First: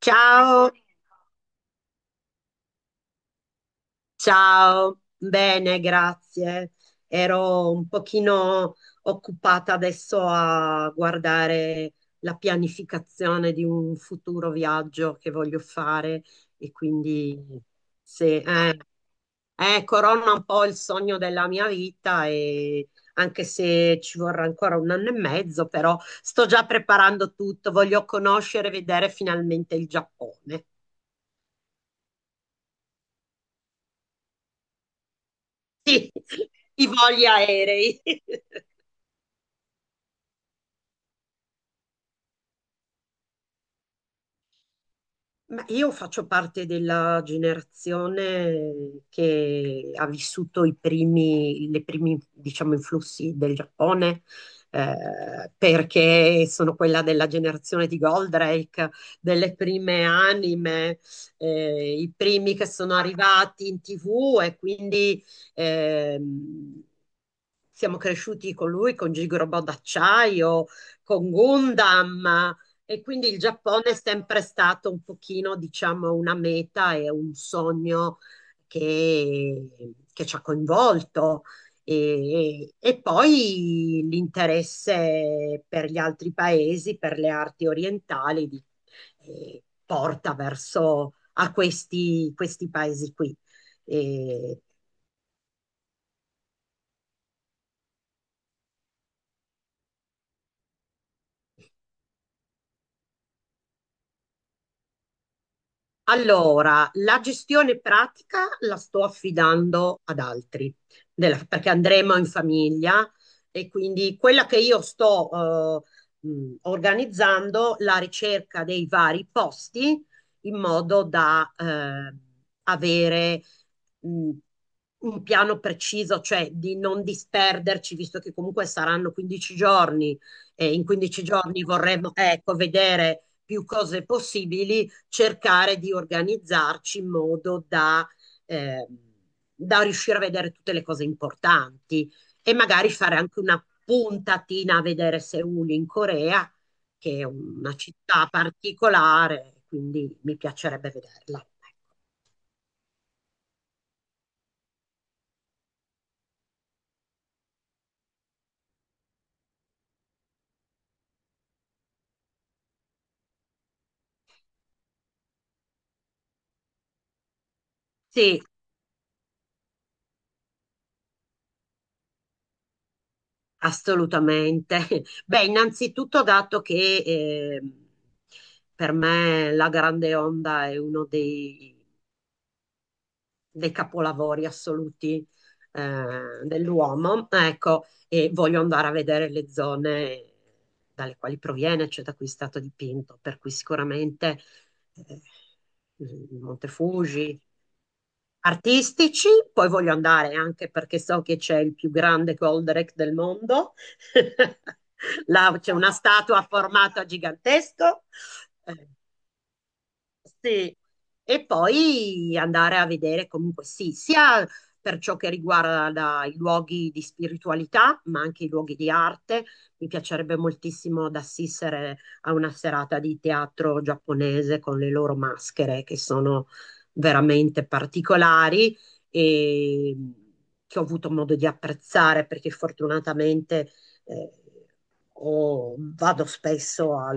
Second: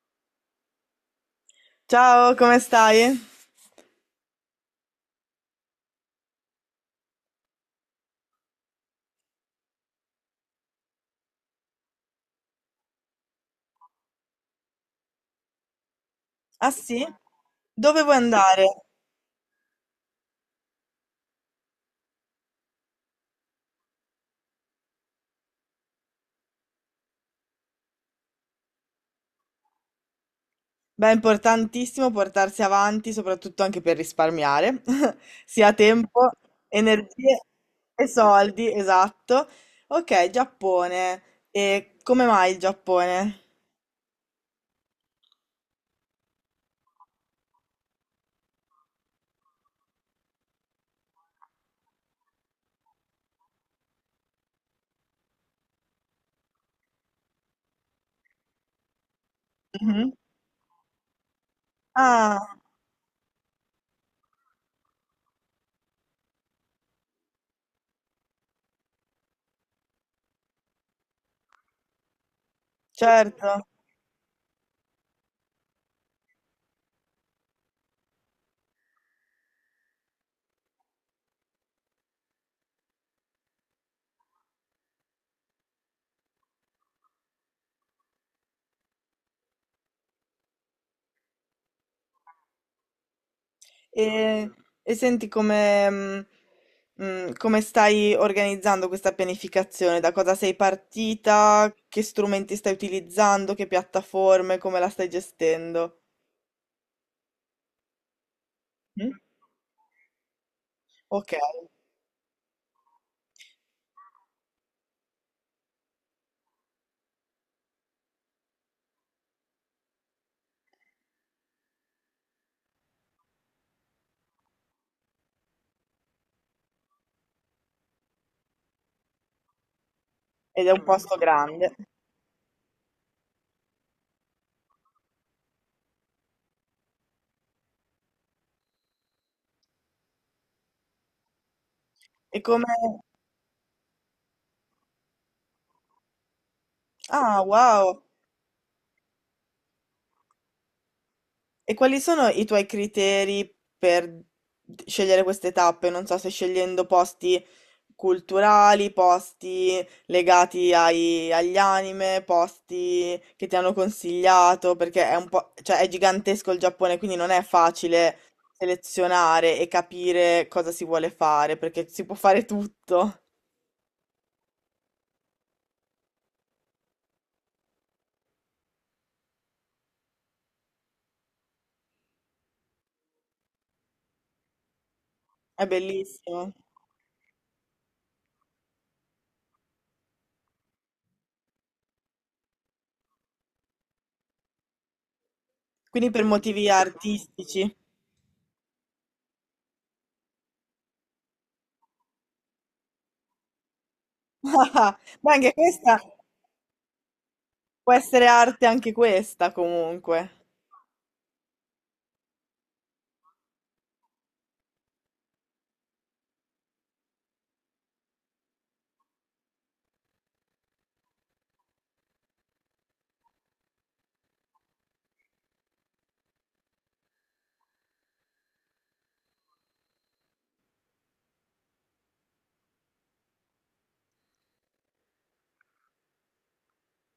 Ciao, Ciao, come stai? ciao, bene, grazie. Ero un pochino occupata adesso a guardare la pianificazione di un futuro viaggio che voglio fare Ah e sì? quindi Dove vuoi se, andare? Corona un po' il sogno della mia vita e anche se ci vorrà ancora un anno e mezzo, però sto già preparando tutto, voglio conoscere e vedere finalmente il Giappone. Beh, è importantissimo portarsi avanti, soprattutto anche per risparmiare, sia Sì, tempo, i voli energie aerei. e soldi, esatto. Ok, Giappone. E come mai il Giappone? Ma io faccio parte della generazione che ha vissuto i primi, le primi, diciamo, influssi del Giappone, perché sono quella della generazione di Goldrake, delle prime Mhm. anime, i Ah, primi che sono arrivati in TV e quindi ehm, siamo cresciuti con lui, con Gigobò d'acciaio, con Gundam. E quindi il certo. Giappone è sempre stato un pochino, diciamo, una meta e un sogno che, che ci ha coinvolto. E poi l'interesse per gli altri paesi, per le arti orientali, porta verso a questi paesi qui. E, E e senti come, come stai organizzando questa pianificazione? Da cosa sei partita? Che strumenti stai utilizzando? Che piattaforme? Come la stai gestendo? allora, la gestione pratica la sto Mm? affidando ad altri, Ok, perché andremo in famiglia e quindi quella che io sto organizzando la ricerca dei vari posti in modo da avere mh, un piano preciso, cioè di non disperderci, visto che comunque saranno 15 giorni ed è e un in posto 15 giorni grande. vorremmo, ecco, vedere più cose possibili, cercare di organizzarci in modo da, eh, da riuscire a vedere tutte le cose importanti E e come... magari fare anche una puntatina a vedere Seul in Corea, che è Ah, una wow! città particolare, quindi mi piacerebbe vederla. E quali sono i tuoi criteri per scegliere queste tappe? Non so se scegliendo posti culturali, posti agli anime, posti che ti hanno consigliato, perché è un po', cioè è gigantesco il Giappone, quindi non è facile Sì, selezionare e capire cosa si vuole fare, perché si può fare tutto. assolutamente. Beh, innanzitutto dato che per me la Grande Onda è uno dei dei capolavori assoluti È bellissimo. dell'uomo, ecco, e voglio andare a vedere le zone dalle quali proviene, cioè da cui è stato dipinto, per cui sicuramente eh, Quindi per il motivi Monte Fuji, artistici. artistici, poi voglio andare anche perché so che c'è il più grande Goldrake del mondo, Ma anche là c'è una questa statua a formato può gigantesco, essere arte, eh, anche questa comunque. sì. E poi andare a vedere comunque sì, sia per ciò che riguarda i luoghi di spiritualità, ma anche i luoghi di arte. Mi piacerebbe moltissimo ad assistere a una serata di teatro giapponese con le loro maschere che sono veramente particolari e che ho avuto modo di apprezzare perché fortunatamente eh, vado spesso a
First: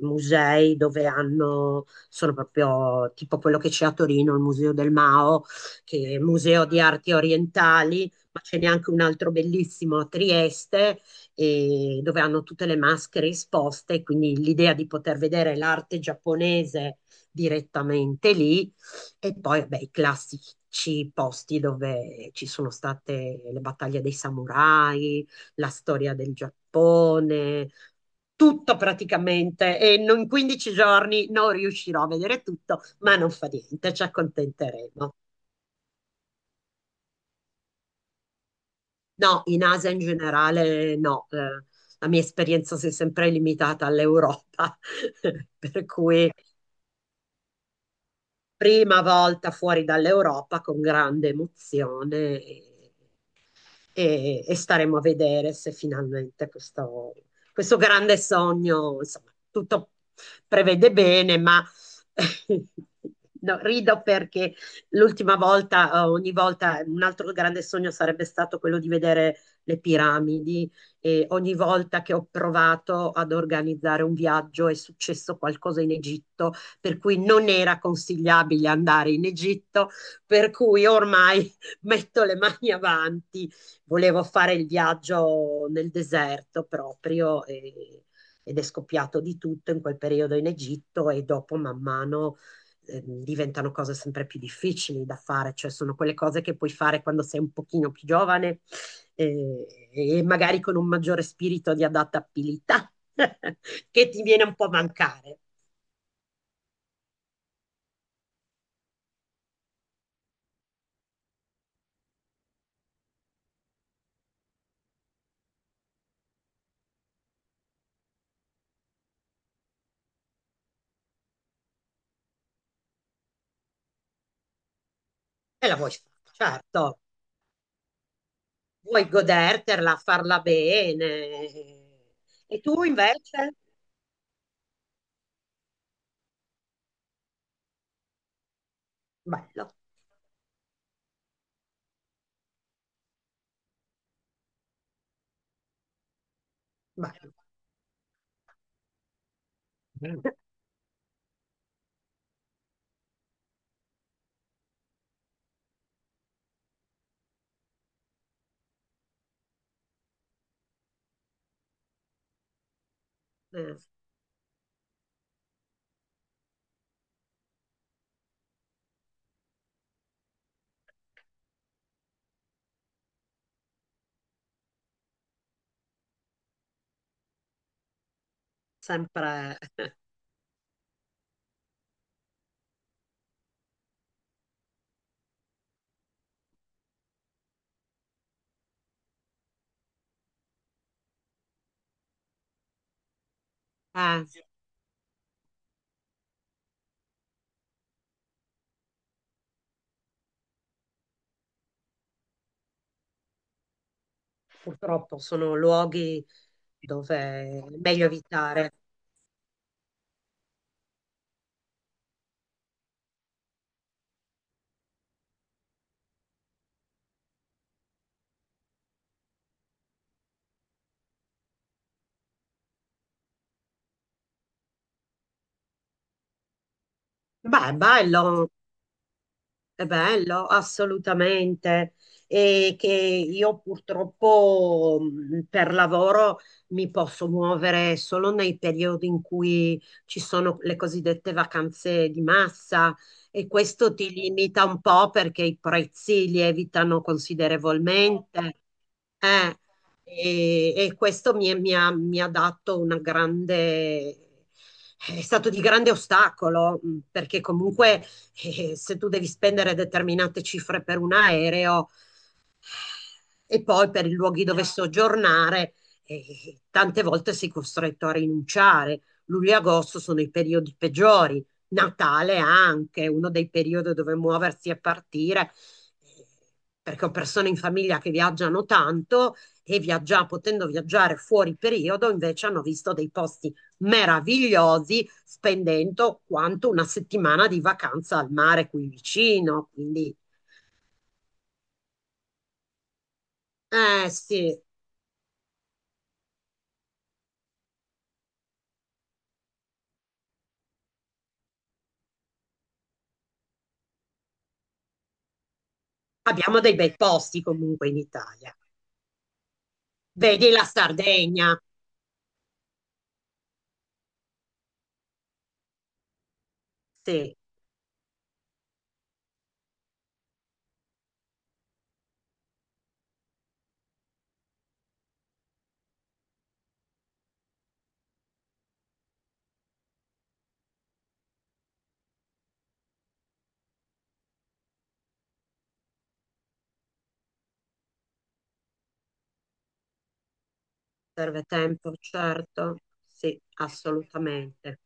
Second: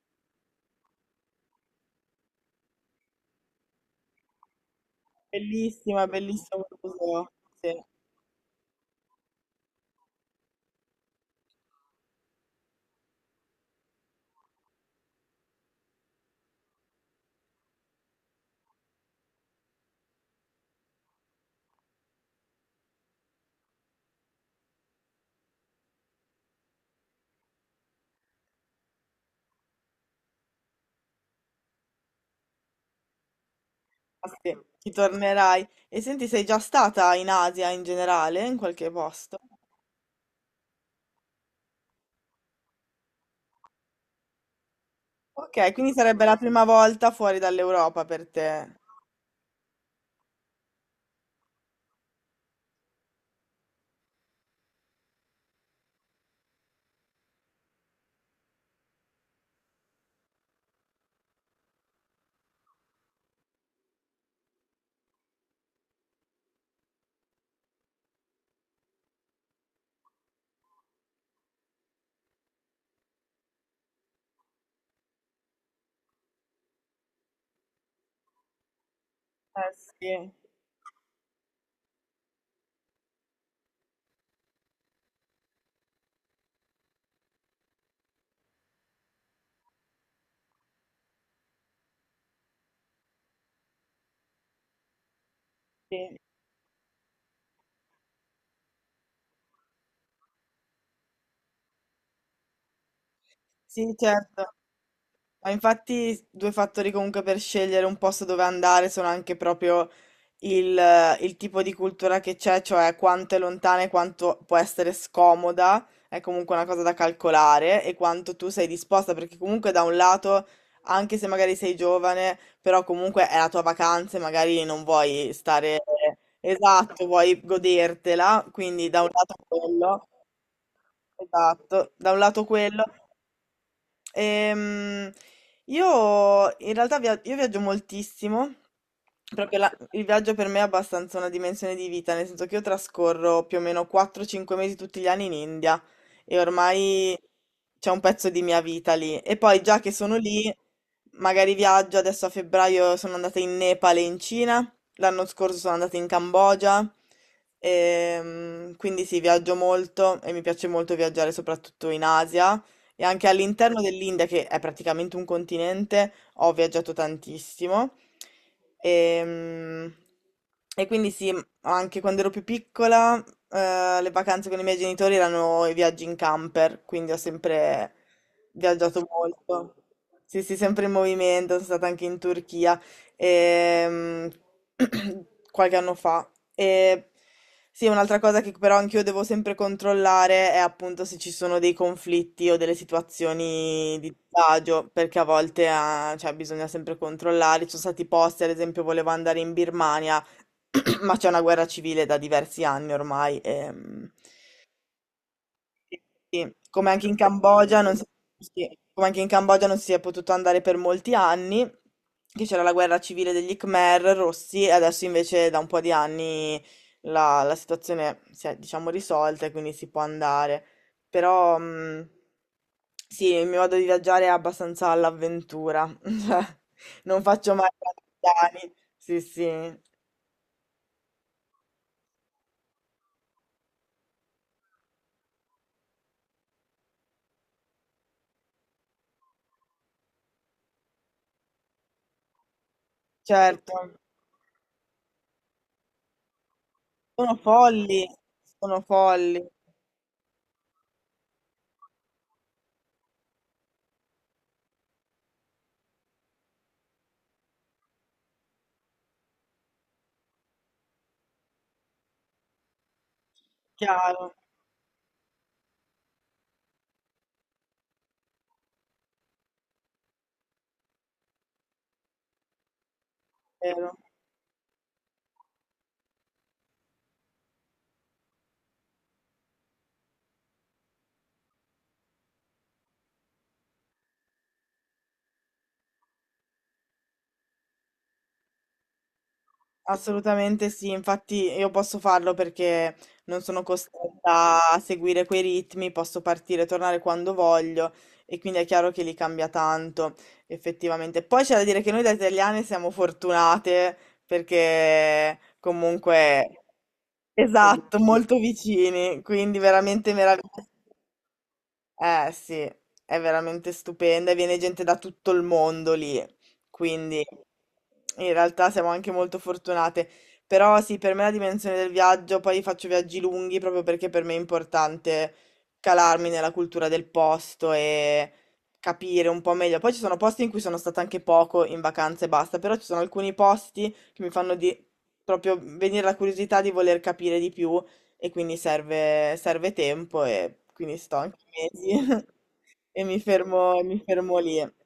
musei dove hanno sono proprio tipo quello che c'è a Torino, il Museo del Mao, che Bellissima, è il bellissimo Museo quel di Arti museo. Sì, Orientali, ma ce n'è anche un altro bellissimo a Trieste, e dove hanno tutte le maschere esposte, quindi l'idea di poter vedere l'arte giapponese direttamente lì e poi beh, i classici posti dove ci sono state le battaglie dei samurai, la storia del Giappone, tutto praticamente e in 15 giorni non riuscirò a vedere tutto, ma non fa niente, ci ah sì, ci accontenteremo. tornerai. E senti, sei già stata in Asia in generale, in qualche posto? No, in Asia in generale no, la mia esperienza si è sempre limitata all'Europa, Ok, per quindi sarebbe cui la prima volta fuori dall'Europa per te. prima volta fuori dall'Europa con grande emozione. E staremo a vedere se finalmente questo grande sogno, insomma, tutto prevede bene, ma no, rido perché l'ultima volta, ogni volta, un altro grande sogno sarebbe stato quello di vedere le piramidi e ogni volta che ho provato ad organizzare un viaggio è successo qualcosa in Egitto, per cui non era consigliabile andare in Eh Egitto, sì, per cui ormai metto le mani avanti, volevo fare il viaggio nel deserto proprio ed è scoppiato di tutto in quel periodo in Egitto e dopo man mano diventano cose sempre più difficili da fare, cioè sono quelle sì, cose che puoi fare quando sei un pochino più giovane, e magari con un maggiore spirito di adattabilità sì, che ti viene certo. un po' a mancare Ma infatti due fattori comunque per scegliere un posto dove andare sono anche proprio il tipo di cultura che c'è, cioè quanto è lontana e quanto può essere scomoda, è comunque una cosa da calcolare e quanto tu sei disposta, perché comunque da un lato, anche se magari sei giovane, però comunque è la tua vacanza e magari non vuoi e la stare vuoi fare, certo, esatto, vuoi godertela, quindi da vuoi un lato goderterla, quello, farla bene. esatto, da un lato E tu quello. invece? Ehm, io in realtà io viaggio moltissimo, proprio Bello, il viaggio per me è abbastanza una dimensione di vita, nel senso che io trascorro più o meno 4-5 mesi tutti gli anni in India e ormai bello. c'è un pezzo di mia vita lì. E poi già che sono Eh, lì, magari viaggio, adesso a febbraio sono andata in Nepal e in Cina, l'anno scorso sono andata in Cambogia, quindi sì, viaggio molto e mi piace molto viaggiare soprattutto in Asia. E anche all'interno dell'India, che è praticamente un continente, ho viaggiato tantissimo. Ehm, quindi sì, anche quando ero più piccola, le vacanze con i miei genitori erano i viaggi in camper, quindi ho sempre viaggiato sempre, molto. Sì, sì, sempre in movimento, sono stata anche in Turchia ehm, qualche anno fa. E sì, un'altra cosa che però anch'io devo sempre controllare è appunto se ci sono dei conflitti o delle situazioni di eh, disagio, perché a volte ah, cioè, bisogna sempre controllare. Ci sono stati posti, ad esempio, volevo andare in Birmania, ma c'è una guerra civile da diversi anni ormai. Purtroppo sono luoghi Sì, come anche in dove è Cambogia non si, meglio evitare. sì, come anche in Cambogia non si è potuto andare per molti anni, che c'era la guerra civile degli Khmer rossi, e adesso invece da un po' di anni la situazione si è, diciamo, risolta e quindi si può andare. Però, sì, il mio modo di viaggiare è abbastanza all'avventura, cioè, non faccio mai Beh, è bello. piani, sì, sì, È bello, assolutamente. E che io purtroppo per lavoro mi posso muovere solo nei periodi in cui ci sono le cosiddette vacanze di massa e certo, questo ti limita un po' perché i prezzi lievitano sono folli, considerevolmente. sono folli, Eh, mi ha dato una grande... È stato di grande ostacolo, perché comunque e se tu devi spendere determinate cifre per un aereo, e poi per i chiaro, luoghi dove soggiornare, tante volte sei costretto a rinunciare. Luglio e agosto sono i periodi peggiori, Natale anche, uno dei periodi vero. dove muoversi e partire, eh, perché ho persone in famiglia che viaggiano tanto e viaggia, potendo viaggiare fuori periodo, invece hanno visto dei posti meravigliosi spendendo quanto una settimana di vacanza al mare qui vicino. Quindi, Assolutamente sì, infatti io posso farlo perché non sono eh sì. costretta a seguire quei ritmi, posso partire e tornare quando voglio e quindi è chiaro che li cambia tanto, effettivamente. Poi c'è da dire che noi da italiane siamo fortunate perché Abbiamo comunque, dei bei posti comunque esatto, in molto Italia. vicini, quindi veramente Vedi la meraviglioso. Sardegna? Eh sì, è veramente stupenda e viene gente da tutto il mondo lì, quindi Sì, in realtà siamo anche molto fortunate. Però sì, per me la dimensione del viaggio, poi faccio viaggi lunghi proprio perché per me è importante calarmi nella cultura del posto e capire un po' meglio. Poi ci sono posti in cui sono stata anche poco in vacanza e basta, però ci sono alcuni posti che mi fanno di- proprio venire la curiosità di voler capire di più e quindi serve, serve tempo e quindi sto anche serve tempo, mesi certo. e Sì, mi fermo lì. assolutamente.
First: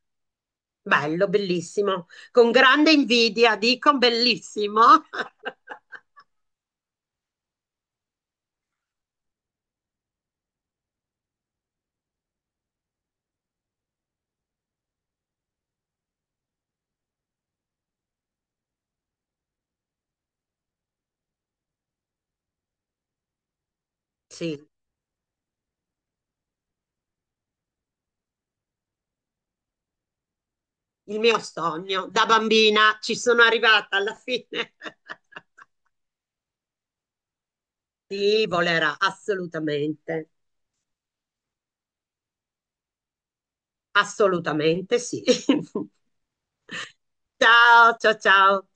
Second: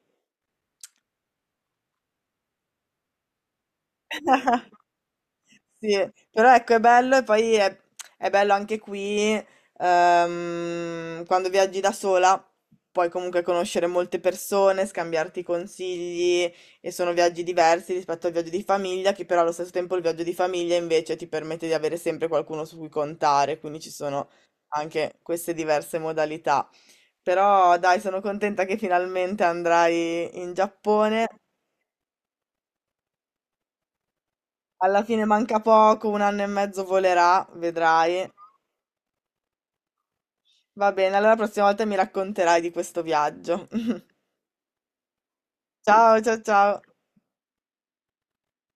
Bello, bellissimo. Con grande invidia, dico bellissimo. Sì, però ecco, è bello e è bello anche qui quando viaggi da sola. Puoi comunque conoscere molte persone, scambiarti consigli e sono viaggi diversi rispetto al viaggio di famiglia, che però allo stesso tempo il viaggio di famiglia invece ti permette di avere sempre qualcuno su cui contare, quindi ci sono Sì, anche queste diverse modalità. Però dai, sono contenta che finalmente andrai in il Giappone. mio sogno da bambina ci sono arrivata alla fine. Alla fine manca poco, un anno e mezzo volerà, vedrai. Sì, volerà, assolutamente. Va bene, allora la prossima volta mi racconterai di questo viaggio. Assolutamente sì. Ciao, ciao, ciao. Ciao, ciao, ciao.